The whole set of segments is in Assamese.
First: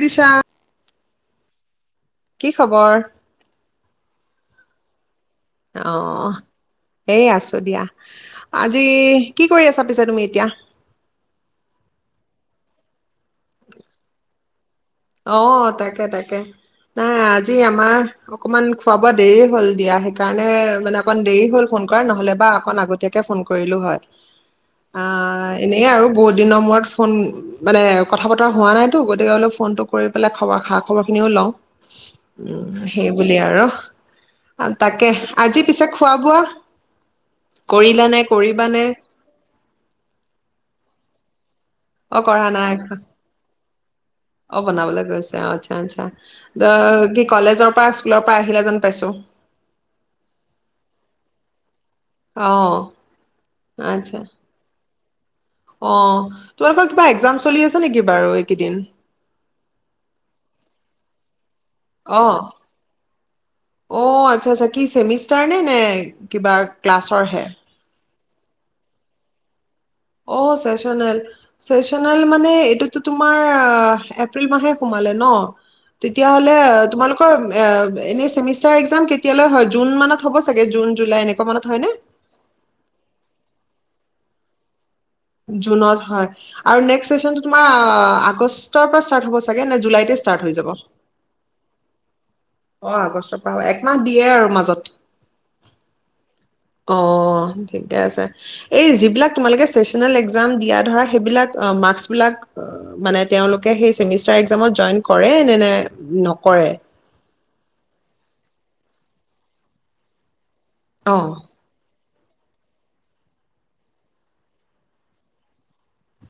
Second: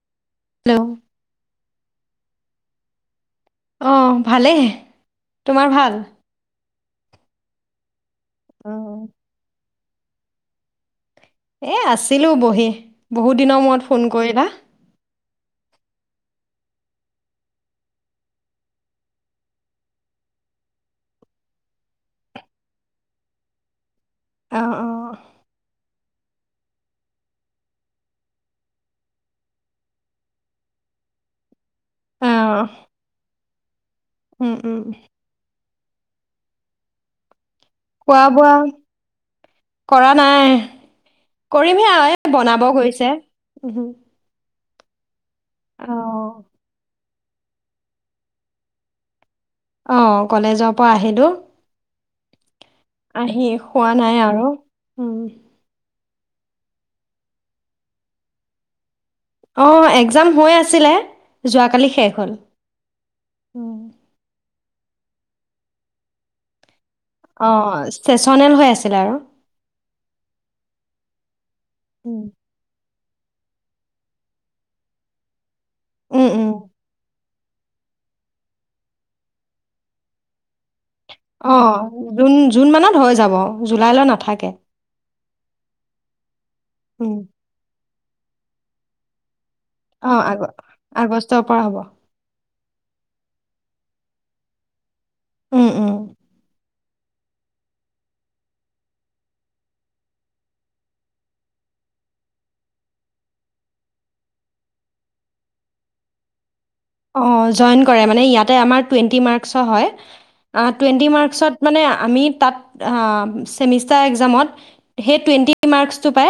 উৰিশা। হেল্ল' কি খবৰ? অ ভালেইে। অ'। এ আছো দিয়া। আজি অ'। কি কৰি আছা? [unintelligible] তুমি এতিয়া। এ আছিলো বহি, বহুত দিনৰ মূৰত ফোন কৰিলা। অ', তাকে তাকে, নাই আজি আমাৰ অকমান খোৱা বোৱা দেৰিয়ে হল দিয়া, সেইকাৰণে মানে অকণ দেৰি হল ফোন কৰা নহলে বা অকণ আগতীয়াকে ফোন কৰিলো হয়। অ' আ অ'। এনে আৰু বহুত দিনৰ মূৰত ফোন মানে কথা বতৰা হোৱা নাইতো গতিকে বোলে ফোনটো কৰি পেলাই খবৰ খা খবৰ খিনিও লওঁ অ', উ, সেইবুলি আৰু। উম, অ উম তাকে আজি পিছত খোৱাবোৱা খোৱা বোৱা, কৰা নাই। কৰিম হে আও অ এই কৰা বনাব নাই গৈছে অ', বনাবলৈ গৈছে। আচ্ছা আচ্ছা, অ' দ কলেজৰ পৰা, স্কুলৰ পৰা আহিলে যেন পাইছো। অ কলেজৰ পৰা আহিলো অ আহি খোৱা আচ্ছা নাই আৰু উম অ তোমালোকৰ কিবা একজাম চলি আছে নেকি বাৰু এইকেইদিন অ একজাম হৈ আছিলে যোৱাকালি শেষ অ হ'ল অ আচ্ছা আচ্ছা কি চেমিষ্টাৰ নে নে কিবা ক্লাছৰহে অ' চেচনেল হৈ আছিলে আৰু। অ চেচনেল চেচনেল উম, মানে এইটো টো তোমাৰ এপ্ৰিল মাহে সোমালে ন উম। তেতিয়াহ'লে তোমালোক এনেয়ে চেমিষ্টাৰ একজাম কেতিয়ালৈ হয় জুন মানত হ'ব চাগে জুন জুলাই এনেকুৱা অ মানত হয়নে জুন জুন মানত হৈ যাব জুলাইলৈ নাথ াথাকে জুনত হয়। আৰু নেক্সট চেচন টো তোমাৰ আগষ্টৰ পৰা ষ্টাৰ্ট হ'ব চাগে নে জুলাইতে অ ষ্টাৰ্ট আগ হৈ যাব আগষ্টৰ পৰা হ'ব অ আগষ্টৰ পৰা একমাহ দিয়ে আৰু মাজত উম উম অ ঠিকে আছে এই যিবিলাক তোমালোকে চেচনেল একজাম দিয়া ধৰা সেইবিলাক মাৰ্কচবিলাক মানে তেওঁলোকে সেই চেমিষ্টাৰ একজামত জইন কৰে নে নে নকৰে অ', জইন কৰে মানে, ইয়াতে আমাৰ টুৱেণ্টি মাৰ্কচৰ হয়। অ টুৱেন্টি অ মাৰ্কচত মানে আমি তাত ছেমিষ্টাৰ একজামত সেই টুৱেণ্টি মাৰ্কচটো পাই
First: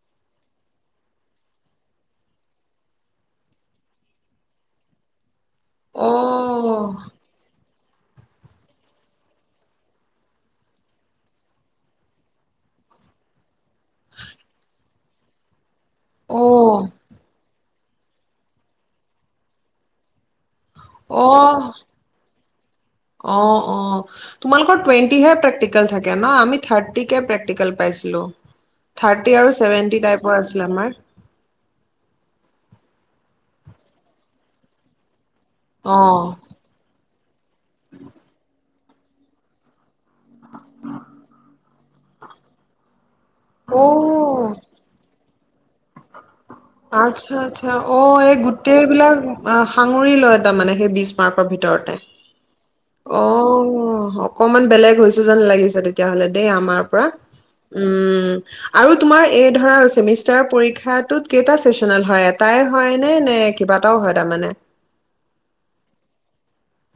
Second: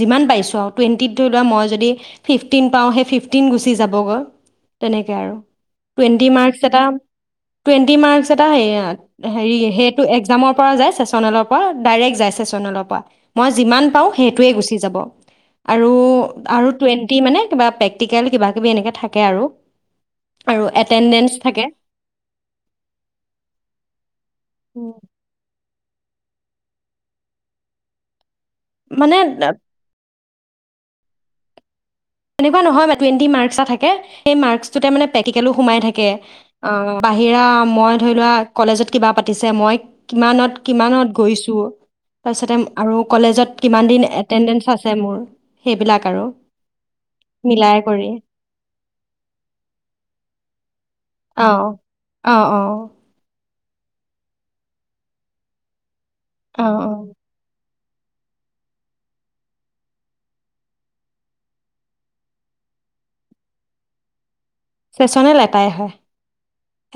যিমান পাইছোঁ আৰু টুৱেণ্টিত ধৰি লোৱা মই যদি ফিফটিন পাওঁ সেই ফিফটিন গুচি যাবগৈ তেনেকে আৰু। অ টুৱেণ্টি মাৰ্কচ এটা টুৱেণ্টি মাৰ্ক্স এটা হেইয়া, হেৰি হেইটো এক্জামৰ পৰা যায় চেচনেলৰ পৰা, ডাইৰেক্ট যায় চেচনেলৰ পৰা, মই যিমান পাঁও সেইটোৱেই গুছি যাব। আৰু অ আৰু টুৱেণ্টি মানে কিবা পেক টিকেল কিবা কিবি এনেকে থাকে আৰু। আৰু এটেণ্ডেঞ্চ থাকে অহ, অ অ তোমালোকৰ উম, টুৱেণ্টিহে প্ৰেক্টি [unintelligible] থাকে ন', আমি থাৰ্টিকে প্ৰেক্টিকেল পাইছিলো। মানে থাৰ্টি আৰু চেভেণ্টি টাইপ [unintelligible] আছিল আমাৰ। তেনেকুৱা নহয় মা, টুৱেন্টি মাৰ্কছ এটা থাকে সেই মাৰ্কছটোতে মানে পেকটিকেলো সোমাই থাকে, অ', অ', বাহিৰা মই ধৰি লোৱা কলেজত কিবা পাতিছে, মই কিমানত কিমানত গৈছোঁ, তাৰপিছতে আৰু কলেজত কিমান দিন অ', এটেণ্ডেঞ্চ আছে মোৰ সেইবিলাক আৰু আচ্ছা আচ্ছা মিলাই কৰি অ' এই গোটেই বিলাক সাঙুৰি লয় তামানে সেই বিজ অ [unintelligible] উম। ভিতৰতে অ অ'। অ'। অঁ অকণমান বেলেগ হৈছে যেন লাগিছে দেই। তেতিয়া হ'লে দেই অ আমাৰ পৰা। অ উম আৰু তোমাৰ এই ধৰা চেমিষ্টাৰ পৰীক্ষাটোত কেইটা চেচনেল হয় এটাই হয়নে নে কেইবাটাও হয় তাৰমানে? চেচনেল এটাই হয়।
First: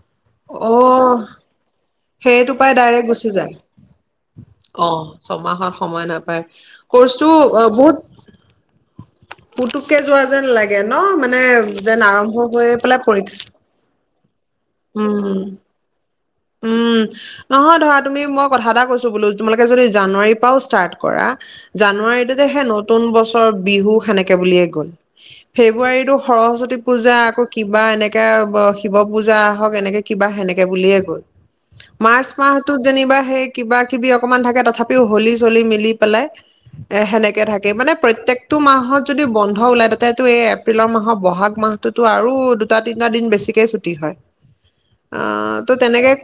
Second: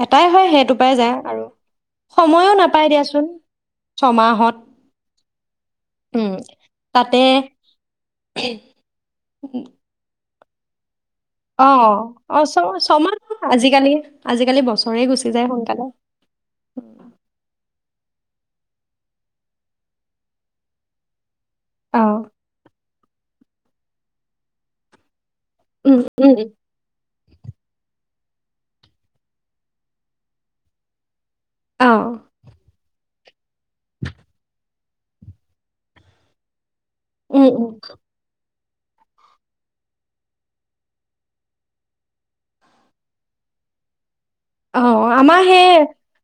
এটাই হয়, সেইটোপাই যায় আৰু। সময়ো সেইটোপাই নাপায় ডাইৰেক্ট দিয়াচোন গুছি যায় ছমাহত অ' ছমাহৰ সময় উম নাপাই তাতে কোৰ্চটো বহুত‌ [unintelligible] উম, পোটোকে পোৱা যেন লাগে। ন' মানে অ', যেন অ', আৰম্ভ অ', হৈ পেলাই পৰীক্ষা ছ-ছমাহ আজিকালি আজিকালি বছৰেই গুচি যায় উম সোনকালে। উম নহয় ধৰা তুমি মই কথা এটা কৈছো বোলো তোমালোকে যদি জানুৱাৰীৰ পৰাও ষ্টাৰ্ট কৰা অ জানুৱাৰীটোতে সেই নতুন বছৰ। বিহু হেনেকে বুলিয়ে গ'ল। উম ফেব্ৰুৱাৰীতো উম সৰস্বতী পূজা আকৌ কিবা এনেকে শিৱ পূজা আহক এনেকে কিবা সেনেকে বুলিয়ে গ'ল। অ মাৰ্চ মাহটো যেনিবা সেই কিবা কিবি অকমান থাকে তথাপিও হলি চলি মিলি পেলাই। এ সেনেকে উম উম থাকে মানে প্ৰত্যেক টো মাহত যদি বন্ধ ওলাই তাতেইটো এই এপ্ৰিলৰ মাহৰ বহাগ মাহটোতো আৰু দুটা তিনিটা দিন বেছিকে ছুটি হয়। অ আ আমাৰ সেই তো তেনেকে [inaudible]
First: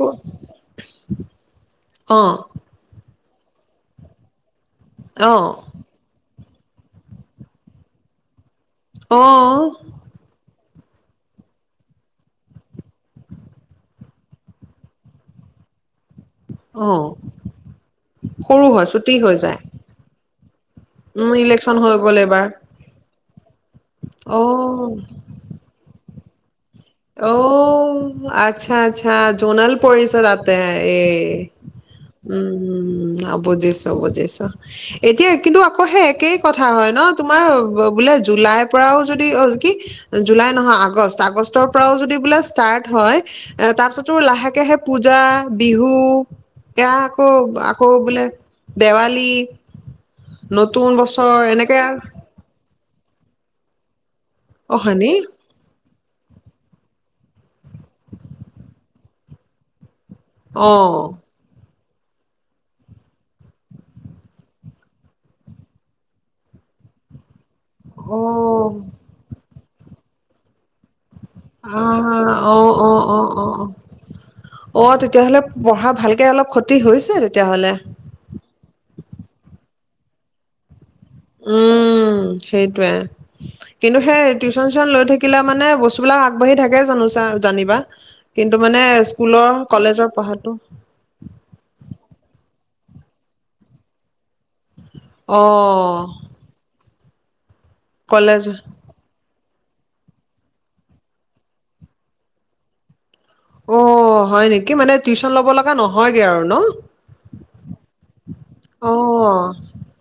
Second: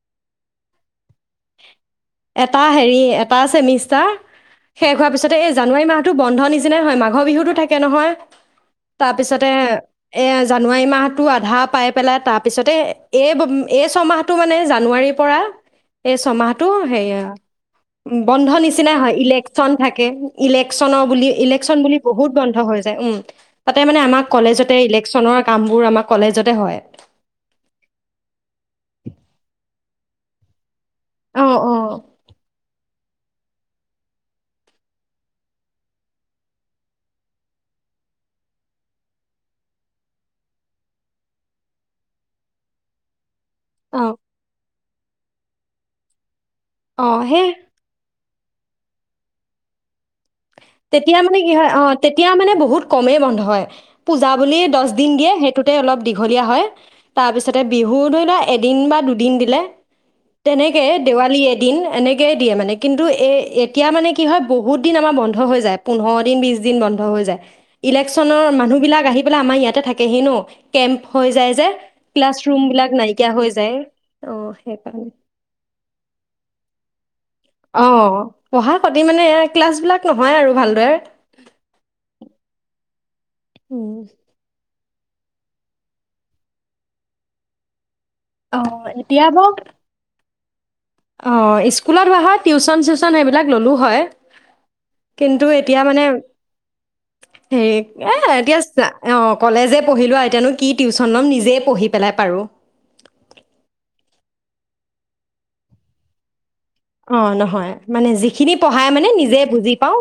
এটা হেৰি এ পাৰ‌ ছেমিষ্টাৰ? শেষ হোৱাৰ পিছতে এই অ', জানুৱাৰী মাহটো বন্ধ নিচিনা [unintelligible] হয় মাঘৰ বিহুতো থাকে নহয়। তাৰপিছতে অ', এইয়া জানুৱাৰী মাহটো আধা পাই পেলাই। তাৰপিছতে এই এই ছমাহটো মানে জানুৱাৰীৰ পৰা এই ছমাহটো অ', সেয়া বন্ধ সৰু নিচিনা ছুটি হয় হৈ যায়। ইলেকচন থাকে। ইলেকশচনৰ বুলি উম, ইলেকচন হৈ বুলি গ'ল বহুত এইবাৰ বন্ধ হৈ যায়। উম। তাতে মানে আমাক কলেজতে অ', ইলেকচনৰ কাম বোৰ আমাক কলেজতে হয়। অও আচ্ছা আচ্ছা জনাল পৰিচে তাতে এ অ অ উম উম। অ বুজিছো বুজিছো। এতিয়া কিন্তু আকৌ সেই একেই কথা হয় ন তোমাৰ বোলে জুলাইৰ পৰাও যদি কি জুলাই নহয় আগষ্ট আগষ্ট টৰ পৰা যদি বোলে ষ্টাৰ্ট হয়। এ অ তাপিছতোৰ লাহেকে হে পূজা। বিহু। সেইয়া অ আকৌ সেই আকৌ বোলে দেৱালী নতুন তেতিয়া বছৰ মানে কি হয় এনেকে অ, তেতিয়া মানে বহুত কমেই বন্ধ হয়। পূজা বুলি অ দচ দিন হয়নি দিয়ে সেইটোতে অলপ দীঘলীয়া হয়। তাৰপিছতে বিহু ধৰি লোৱা এদিন বা দুদিন দিলে অ তেনেকে দেৱালী এ দিন এনেকেয়ে দিয়ে মানে কিন্তু এ এতিয়া মানে কি হয় বহুত বহুত দিন আমাৰ বন্ধ হৈ যায়। পোন্ধৰ দিন বিশ দিন বন্ধ হৈ যায়। অ ইলেকচনৰ মানুহ বিলাক আহি পেলাই আমাৰ ইয়াত ইয়াতেই থাকেহি ন কেম্প হৈ যায় যে অ ক্লাছ অ ৰুম অ বিলাক অ নাইকিয়া অ অ হৈ যায় অ অ সেইকাৰণে তেতিয়াহ'লে পঢ়া ভালকে অলপ খট টি হৈছে তেত অ পঢ়া খতি মানে এ ক্লাছ বিলাক।। নহয় আৰু ভালদৰে।। উম সেইটো য়ে। কিন্তু উম সেই টিউচন।। টিউচনলৈ থাকিলে মানে বস্তুবিলাক আগবাঢ়ি থাকে জানো চা জানিবা।। কিন্তু অ মানে এতিয়া স্কুলৰ বাৰু কলেজৰ পঢ়া।। টো।। অ স্কুলত হোৱা হয় টিউচন চিউচন সেইবিলাক ল'লোঁ হয়। অ কিন্তু এতিয়া মানে।। হেৰি এ কলেজ দয়াচা অ [inaudible] কলেজে পঢ়িলোঁ এতিয়া নো কি টিউচন ল'ম নিজেই পঢ়ি পেলাই পাৰোঁ। অ' হয় নেকি, মানে টিউচন ল'ব লগা নহয়গে আৰু ন? অ' নহয় মানে যিখিনি পঢ়াই অ মানে নিজে বুজি পাও,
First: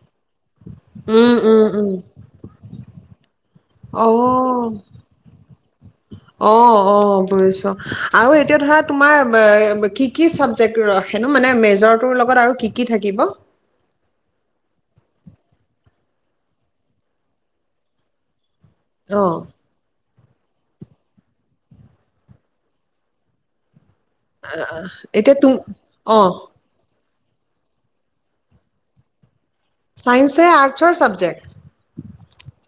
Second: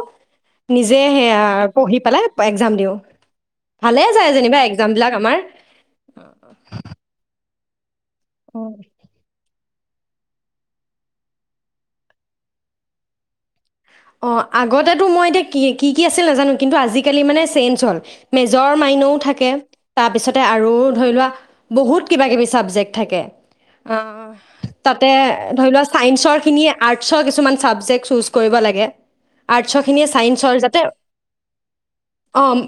নিজে উম সেয়া উম উম পঢ়ি পেলাই এক্সাম দিওঁ। [inaudible] যায় যেনিবা অ', এক্সামবিলাক আমাৰ অ', অ', বুজিছো। [inaudible] আৰু এতিয়া অ ধৰা তোমাৰ কি কি চাবজেক্ট ৰাখেনো? মানে মেজৰটোৰ লগত আৰু কি কি থাকিব? অ, আগতেতো মই এতিয়া কি, কি কি আছিল নাজানো, কিন্তু আজিকালি মানে চেঞ্জ হ'ল, মেজ মেজৰ, মাইনৰ ও অ', থাকে, তাৰপিছত আৰু ধৰি লোৱা, বহুত কিবা-কিবি ছাবজেক্ট থাকে। অ', তাতে এতিয়া তুম ধৰি লোৱা অ', চাইন্সৰ খিনি আৰ্টচৰ কিছু কিছুমান ছাবজেক্ট চুজ কৰিব লাগে। আৰ্টচৰ খিনিয়ে চাইন্সে চাইন্সৰ যাতে, আৰ্টছৰ চাবজেক্ট অ',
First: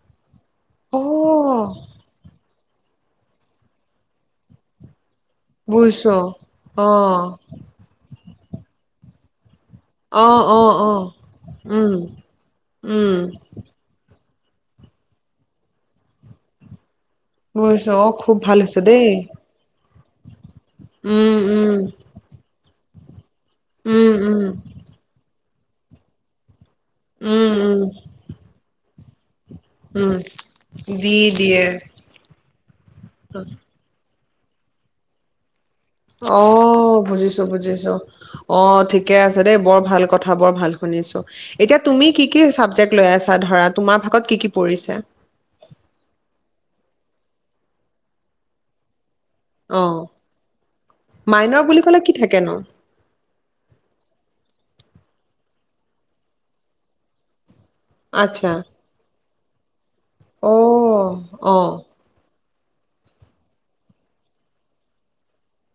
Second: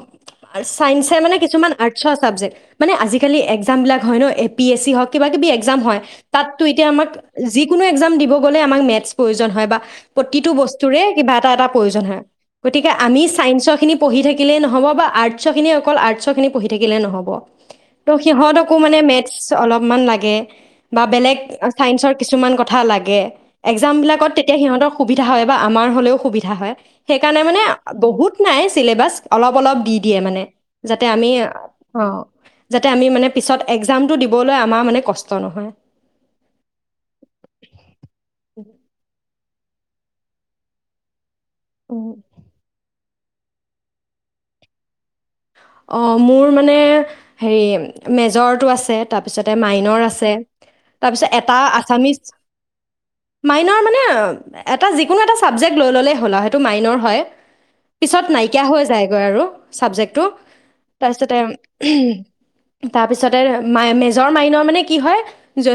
চাইন্সছে মানে কিছুমান অ', আৰ্টচৰ চাবজেক্ট মানে আজিকালি এক্সাম বিলাক হয় ন, এপিএছচি হওক কিবা কিবি এক্সাম হয়, বুজিছো তাতটো এতিয়া আমাক অ', যিকোনো এক্সাম দিব গ'লেই আমাক মেথছ প্ৰয়োজন হয় বা অ', অ'। টোৰে অ', কিবা এটা এটা উম, প্ৰয়োজন হয়, গতিকে উম, আমি চাইন্সৰ খিনি পঢ়ি থাকি থাকিলেই নহ'ব বা আৰ্টছৰ খিনি অকল আৰ্টছৰ খিনি পঢ়ি থাকিলেই নহ'ব। বুজিছো ত, অ', খুব ভাল সিহঁতকোঁ হৈছে মানে দেই মেথছ অলপ ইমান লাগে। বা উম, বেলেগ উম, চাইন্সৰ কিছুমান গ [unintelligible] লাগে। এক্সাম উম, বিলাকত উম, তেতিয়া সিহঁতৰ সুবিধা হয়। বা আমাৰ হ'লেও সুবিধা হয়। সেইকাৰণে উম, মানে উম, বহুত নাই চিলেবাছ অলপ অলপ দি উম, দিয়ে মানে, যাতে দি আমি, দিয়ে অ'। যাতে আমি মানে পিছত এক্সামটো দি বলৈ আমাৰ মানে কষ্ট নহয়। অ', বুজিছো বুজিছো, অ', ঠিকে আছে। দেই বৰ ভাল কথা, বৰ ভাল শুনিছোঁ। এতিয়া তুমি উম। কি কি চাবজেক্ট লৈ আছ ধৰা, তোমাৰ ভাগত কি কি পৰিছে? অ', মোৰ মানে, হেৰি মেজৰটো আছে। তাৰপিছতে মাইনৰ অ', আছে, তাৰপিছত এটা মাইনৰ বুলি ক'লে কি আছামিচ থাকেনো? মাইনৰ মানে, এটা যিকোনো এটা ছাবজেক্ট লৈ ল'লেই হ'ল আৰু সেইটো মাইনৰ হয়। পিছত আচ্ছা নাইকিয়া হৈ যায়গৈ আৰু। চাবজেক্টো অ', তাৰপিছতে অ', উহ তাৰপিছতে মাই মেজৰ মাইনৰ মানে কি হয়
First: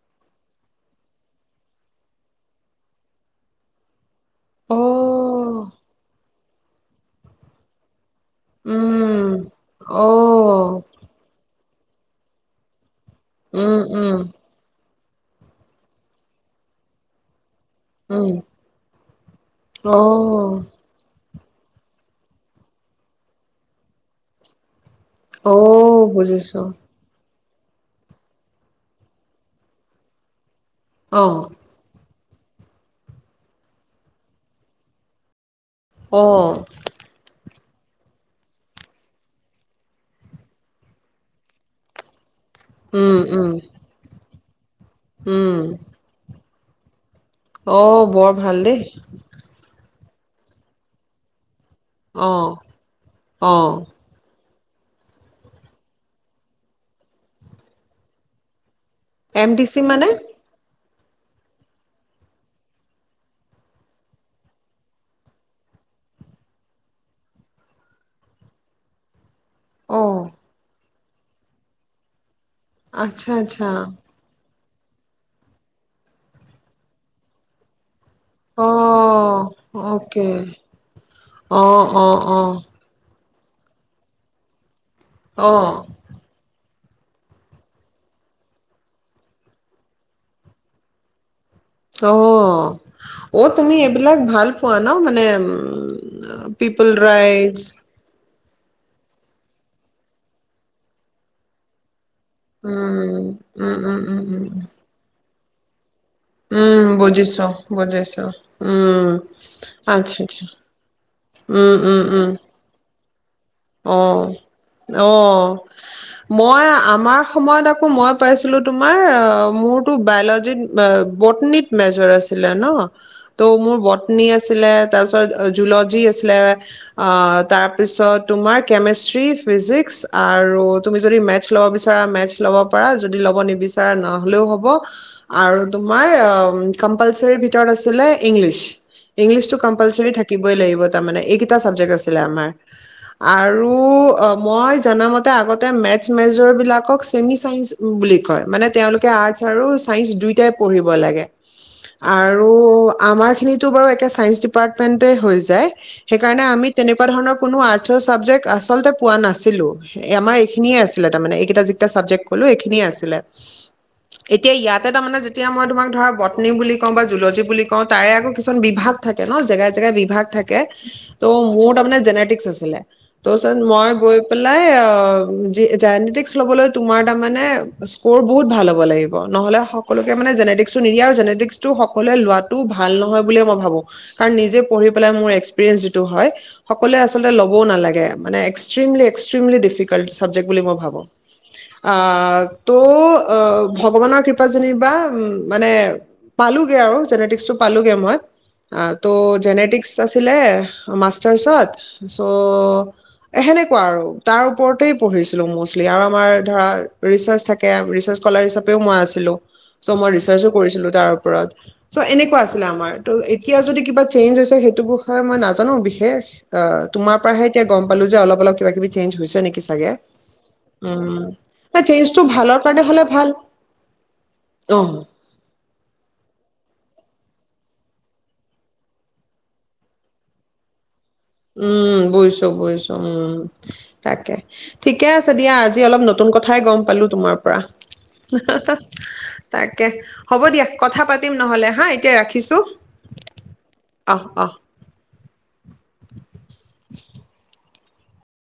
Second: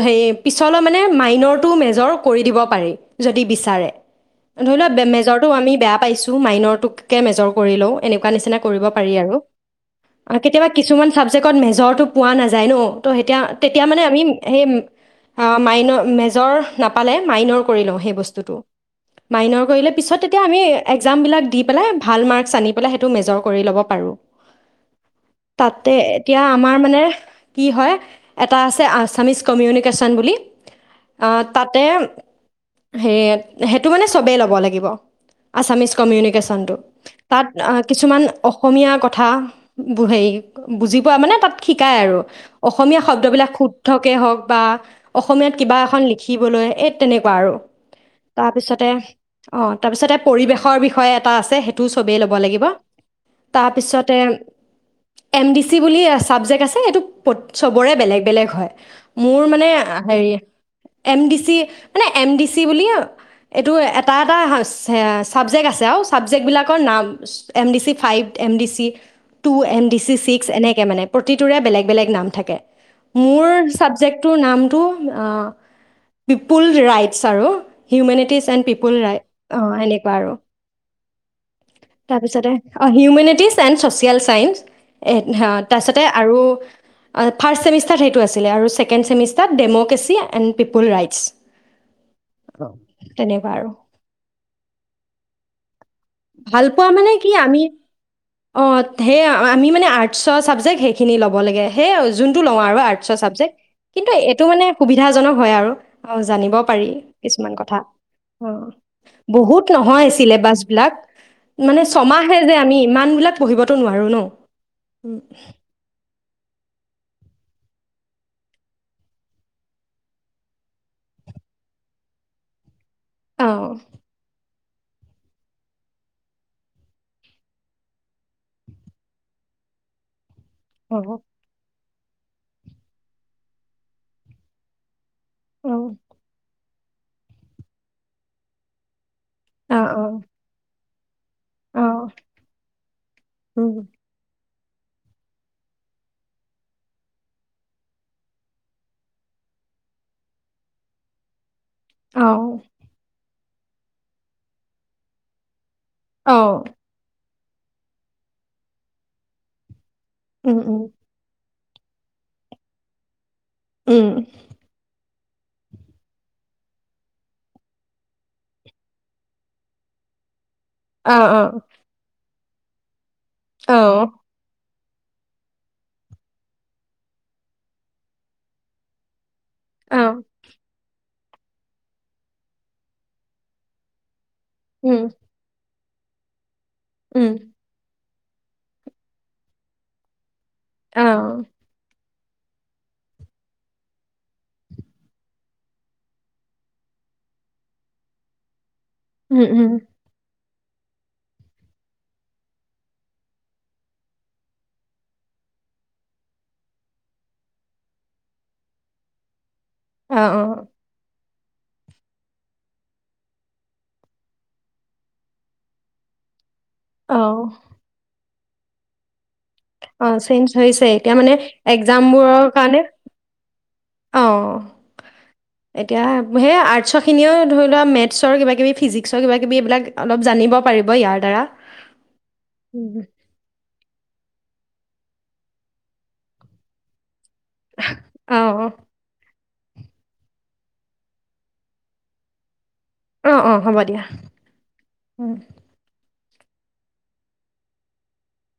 হে পিছলৈ মানে মাইনৰটো মেজৰ কৰি দিব পাৰি, যদি বিচাৰে ধৰি লোৱা মেজৰটো অ', আমি বেয়া পাইছোঁ মাইনৰটোকে মেজৰ কৰি লওঁ। এনেকুৱা নিচিনা কৰিব পাৰি উম, আৰু। আৰু কেতিয়াবা অ', কিছুমান চাবজেক্ট কত মেজৰটো পোৱা নাযায় ন'। ত' সেতিয়া উম, তেতিয়া মানে উম, আমি সেই অ', মাইন'ৰ মেজৰ নাপালে মাইন'ৰ কৰি লওঁ সেই উম, বস্তুটো, মাইন'ৰ কৰিলে পিছত তেতিয়া আমি অ', এক্জামবিলাক দি পেলাই ভাল মাৰ্কছ আনি পেলাই সেইটো মেজৰ কৰি ল'ব পাৰোঁ। তাতে অ', এতিয়া বুজিছো আমাৰ মানে কি হয় এটা আছে আছামিজ কমিউনিকেশ্যন বুলি। অহ, অ', তাতে সেই সেইটো মানে চবেই ল'ব লাগিব। আছামিছ অ', কমিউনিকেশ্যনটো, তাত অ', কিছুমান অসমীয়া ক ঠা হেৰি বুজি পোৱা মানে তাত শিকাই আৰু। অসমীয়া উম, শব্দবিলাক উম, শুদ্ধকেই হওঁক। বা অসমীয়াত উম, কিবা এখন লিখি বলৈ এ তেনেকুঁৱা আৰু, অ', বৰ ভাল দেই তাপিছতে অ'। তাৰপিছতে পৰিৱেশৰ বিষয়ে এটা আছে, হে সেইটো চবেই ল'ব অ', লাগিব অ', তাৰপিছত এম ডি‌ চি বুলি চাবজেক্ট আছে সেইটো প-চবৰে বেলেগ, বেলেগ হয়। মোৰ এম ডি মানে চি হেৰি এম ডি চি মানে এম ডি চি বুলি এইটো এটা, এটা চাবজেক্ট আছে আৰু চাবজেক্টবিলাকৰ নাম M D C five M D C. Two M D C অ', ছিক্স এনেকে মানে। প্ৰতিটোৰে বেলেগ, বেলেগ নাম থাকে। আচ্ছা মোৰ আচ্ছা চাবজেক্টটোৰ নাম টো আ, পিপুল ৰাইটচ আৰু। হিউমেনিটিছ এন পিপল ৰাই, অ', অ', এনেকুৱা আৰু অকে অ', অ', তাৰপিছতে অ', হিউমেনি [unintelligible] [unintelligible] চাইন্স। [unintelligible] অ', তাছতে আৰু অ', ফাৰ্ষ্ট চেমিষ্টাৰত সেইটো আছিলে আৰু ছেকেণ্ড চেমিষ্টাৰত ডেম'ক্ৰেছি এণ্ড পিপল ৰাইটছ। অ', তেনেকুৱা অ', আৰু তুমি এইবিলাক ভাল পোৱা ন? মানে ভাল পিপল পোৱা মানে কি ৰাইটচ আমি অ', সেই আমি মানে আৰ্টছৰ চাবজেক্ট সেইখিনি ল'ব লাগে, সেয়া জোনটো লওঁ আৰু আৰ্টছৰ উম, চাবজেক্ট, উম, উম, কিন্তু উম, এইটো উম, মানে সুবিধা জনক হয়, আৰু অ', জানিব উম পাৰি, বুজিছো কিছুমান কথা বুজিছো অ', উম, বহুত নহয় আচ্ছা আচ্ছা চিলেবাছ বিলাক উম, মানে উম, উম ছমাহেই যে, আমি ইমান বিলাক পঢ়িবতো নোৱাৰো ন। অ' উম। অ'। মই আমাৰ সময়ত আকৌ মই পাইছিলো, তোমাৰ মোৰতো বায়'লজিত বটেনিত মেজৰ আছিলে ন ত' অ', মোৰ বটেনি আছ। আছিলে তাৰপিছত জুল'জি আছিলে অ' তাৰপিছত তোমাৰ কেমেষ্ট্ৰি, ফিজিক্স আৰু তুমি যদি অ', মেট্ছ ল'ব বিচাৰা মেট্চ লব পাৰা, যদি ল'ব নিবিচাৰা নহলেও হ'ব আৰু অ', তোমাৰ অ' উম কম্পালচৰিৰ ভিতৰত আছিলে ইংলিছ। ইংলিছটো অ', কম্পালচৰী অ', থাকিবই লাগিব। তাৰমানে এইকেইটা অ', চাবজেক্ট আছিলে আমাৰ। আৰু মই জনামতে আগতে মেথছ মেজৰ বিলাকক চেমি চাইন্স বুলি কয়, মানে তেওঁলোকে আৰ্টছ আৰু চাইন্স দুইটাই পঢ়িব লাগে। আৰু আমাৰ খিনিত টো বাৰু এতিয়া ছাইন্স ডিপাৰ্টমেণ্টেই হৈ যায়। সেইকাৰণে অ', আমি তেনেকুৱা ধৰণৰ কোনো আ চাবজেক্ট আচলতে পোৱা নাছিলো। এ আমাৰ উম, এইখিনিয়ে উম, আছিলে তাৰমানে এইকেইটা যি চাবজেক্ট ক'লো, এইখিনিয়ে আছিলে। উম, এতিয়া ইয়াতে তাৰমানে যে তেতিয়া মই তোমাক ধৰা বত্নী বুলি কওঁ বা জুলজী বুলি কওঁ তাৰে আকৌ কিছুমান বিভাগ থাকে ন জেগাই জেগাই বিভাগ থাক তে অ', টো মোৰ তামানে জেনেটিক্স আছি তোৰচত অ', মই অ', গৈ পেলাই অ'। অ', জেনেটিক্স ল'বলৈ তোমাৰ তাৰমানে স্ক'ৰ বহুত ভাল হ'ব লাগিব। নহ'লে অ সকলোকে মানে জেনেটিক্সটো নিদিয়ে আৰু জেনে সকলোৱে লোৱাটো ভাল নহয়, বুলিয়ে মই ভাবো কাৰণ নিজে পঢ়ি উম, পেলাই মোৰ এক্সপেৰিয়েন্স যিট টো হয় সকলোৱে আচলতে উম, ল লাগে মানে এক্সট্ৰিমলী, এক্সট্ৰিমলী ডিফিকাল্ট চাবজেক্ট। বুলি মই ভাবো অ', আ আ, ত' অ', ভগৱানৰ কৃপাত যেনিবা মানে পালোগে আৰু জেনেটিক্সটো পালোগে মই। অ', তো উম, উম, জেনেটিক্স আছিলে মাষ্টাৰ্চত ত' সেনেকুৱা আৰু তাৰ ওপৰতেই পঢ়িছিলো মষ্টলি আৰু আমাৰ ধৰা ৰিচাৰ্চ থাকে, ৰিচাৰ্চ স্কলাৰ হিচাপেও মই আছিলো। চ' মই অ', ৰিচাৰ্চ ও অ', কৰিছিলো তাৰ ওপৰত, চ' এনেকুৱা আছিল আমাৰ। ত' এতিয়া যদি কিবা চেঞ্জ হৈছে সেইটো বিষয়ে মই নাজানো বিশেষ অ' তোমাৰ পৰাহে অ', এতিয়া গম পালো যে, অলপ অলপ কিবা কবি চেঞ্জ হৈছে নেকি চাগে অ', চেঞ্জ হৈছে, এতিয়া উম, মানে নাই চেঞ্জটো এক্জামবোৰৰ ভালৰ কাৰণে হ'লে ভাল। অ', এতিয়া হেইয়া আৰ্টছৰ খিনিও ধৰি লোৱা মেটচৰ কিবা, কিবি ফিজিক্সৰ কিবা, কিবি এইবিলাক অলপ জানিব পাৰিব ইয়াৰ দ্বাৰা। উম, বুইছো বুইছো উম, তাকে ঠিকে আছে দিয়া আজি অলপ নতুন কথাই গম পালো তোমাৰ পৰা অ', অ', তাকে হ'ব, দিয়া কথা পাতিম নহ'লে হা এতিয়া ৰাখিছো। অ', অ', হ'ব দিয়া অহ, অহ। উম।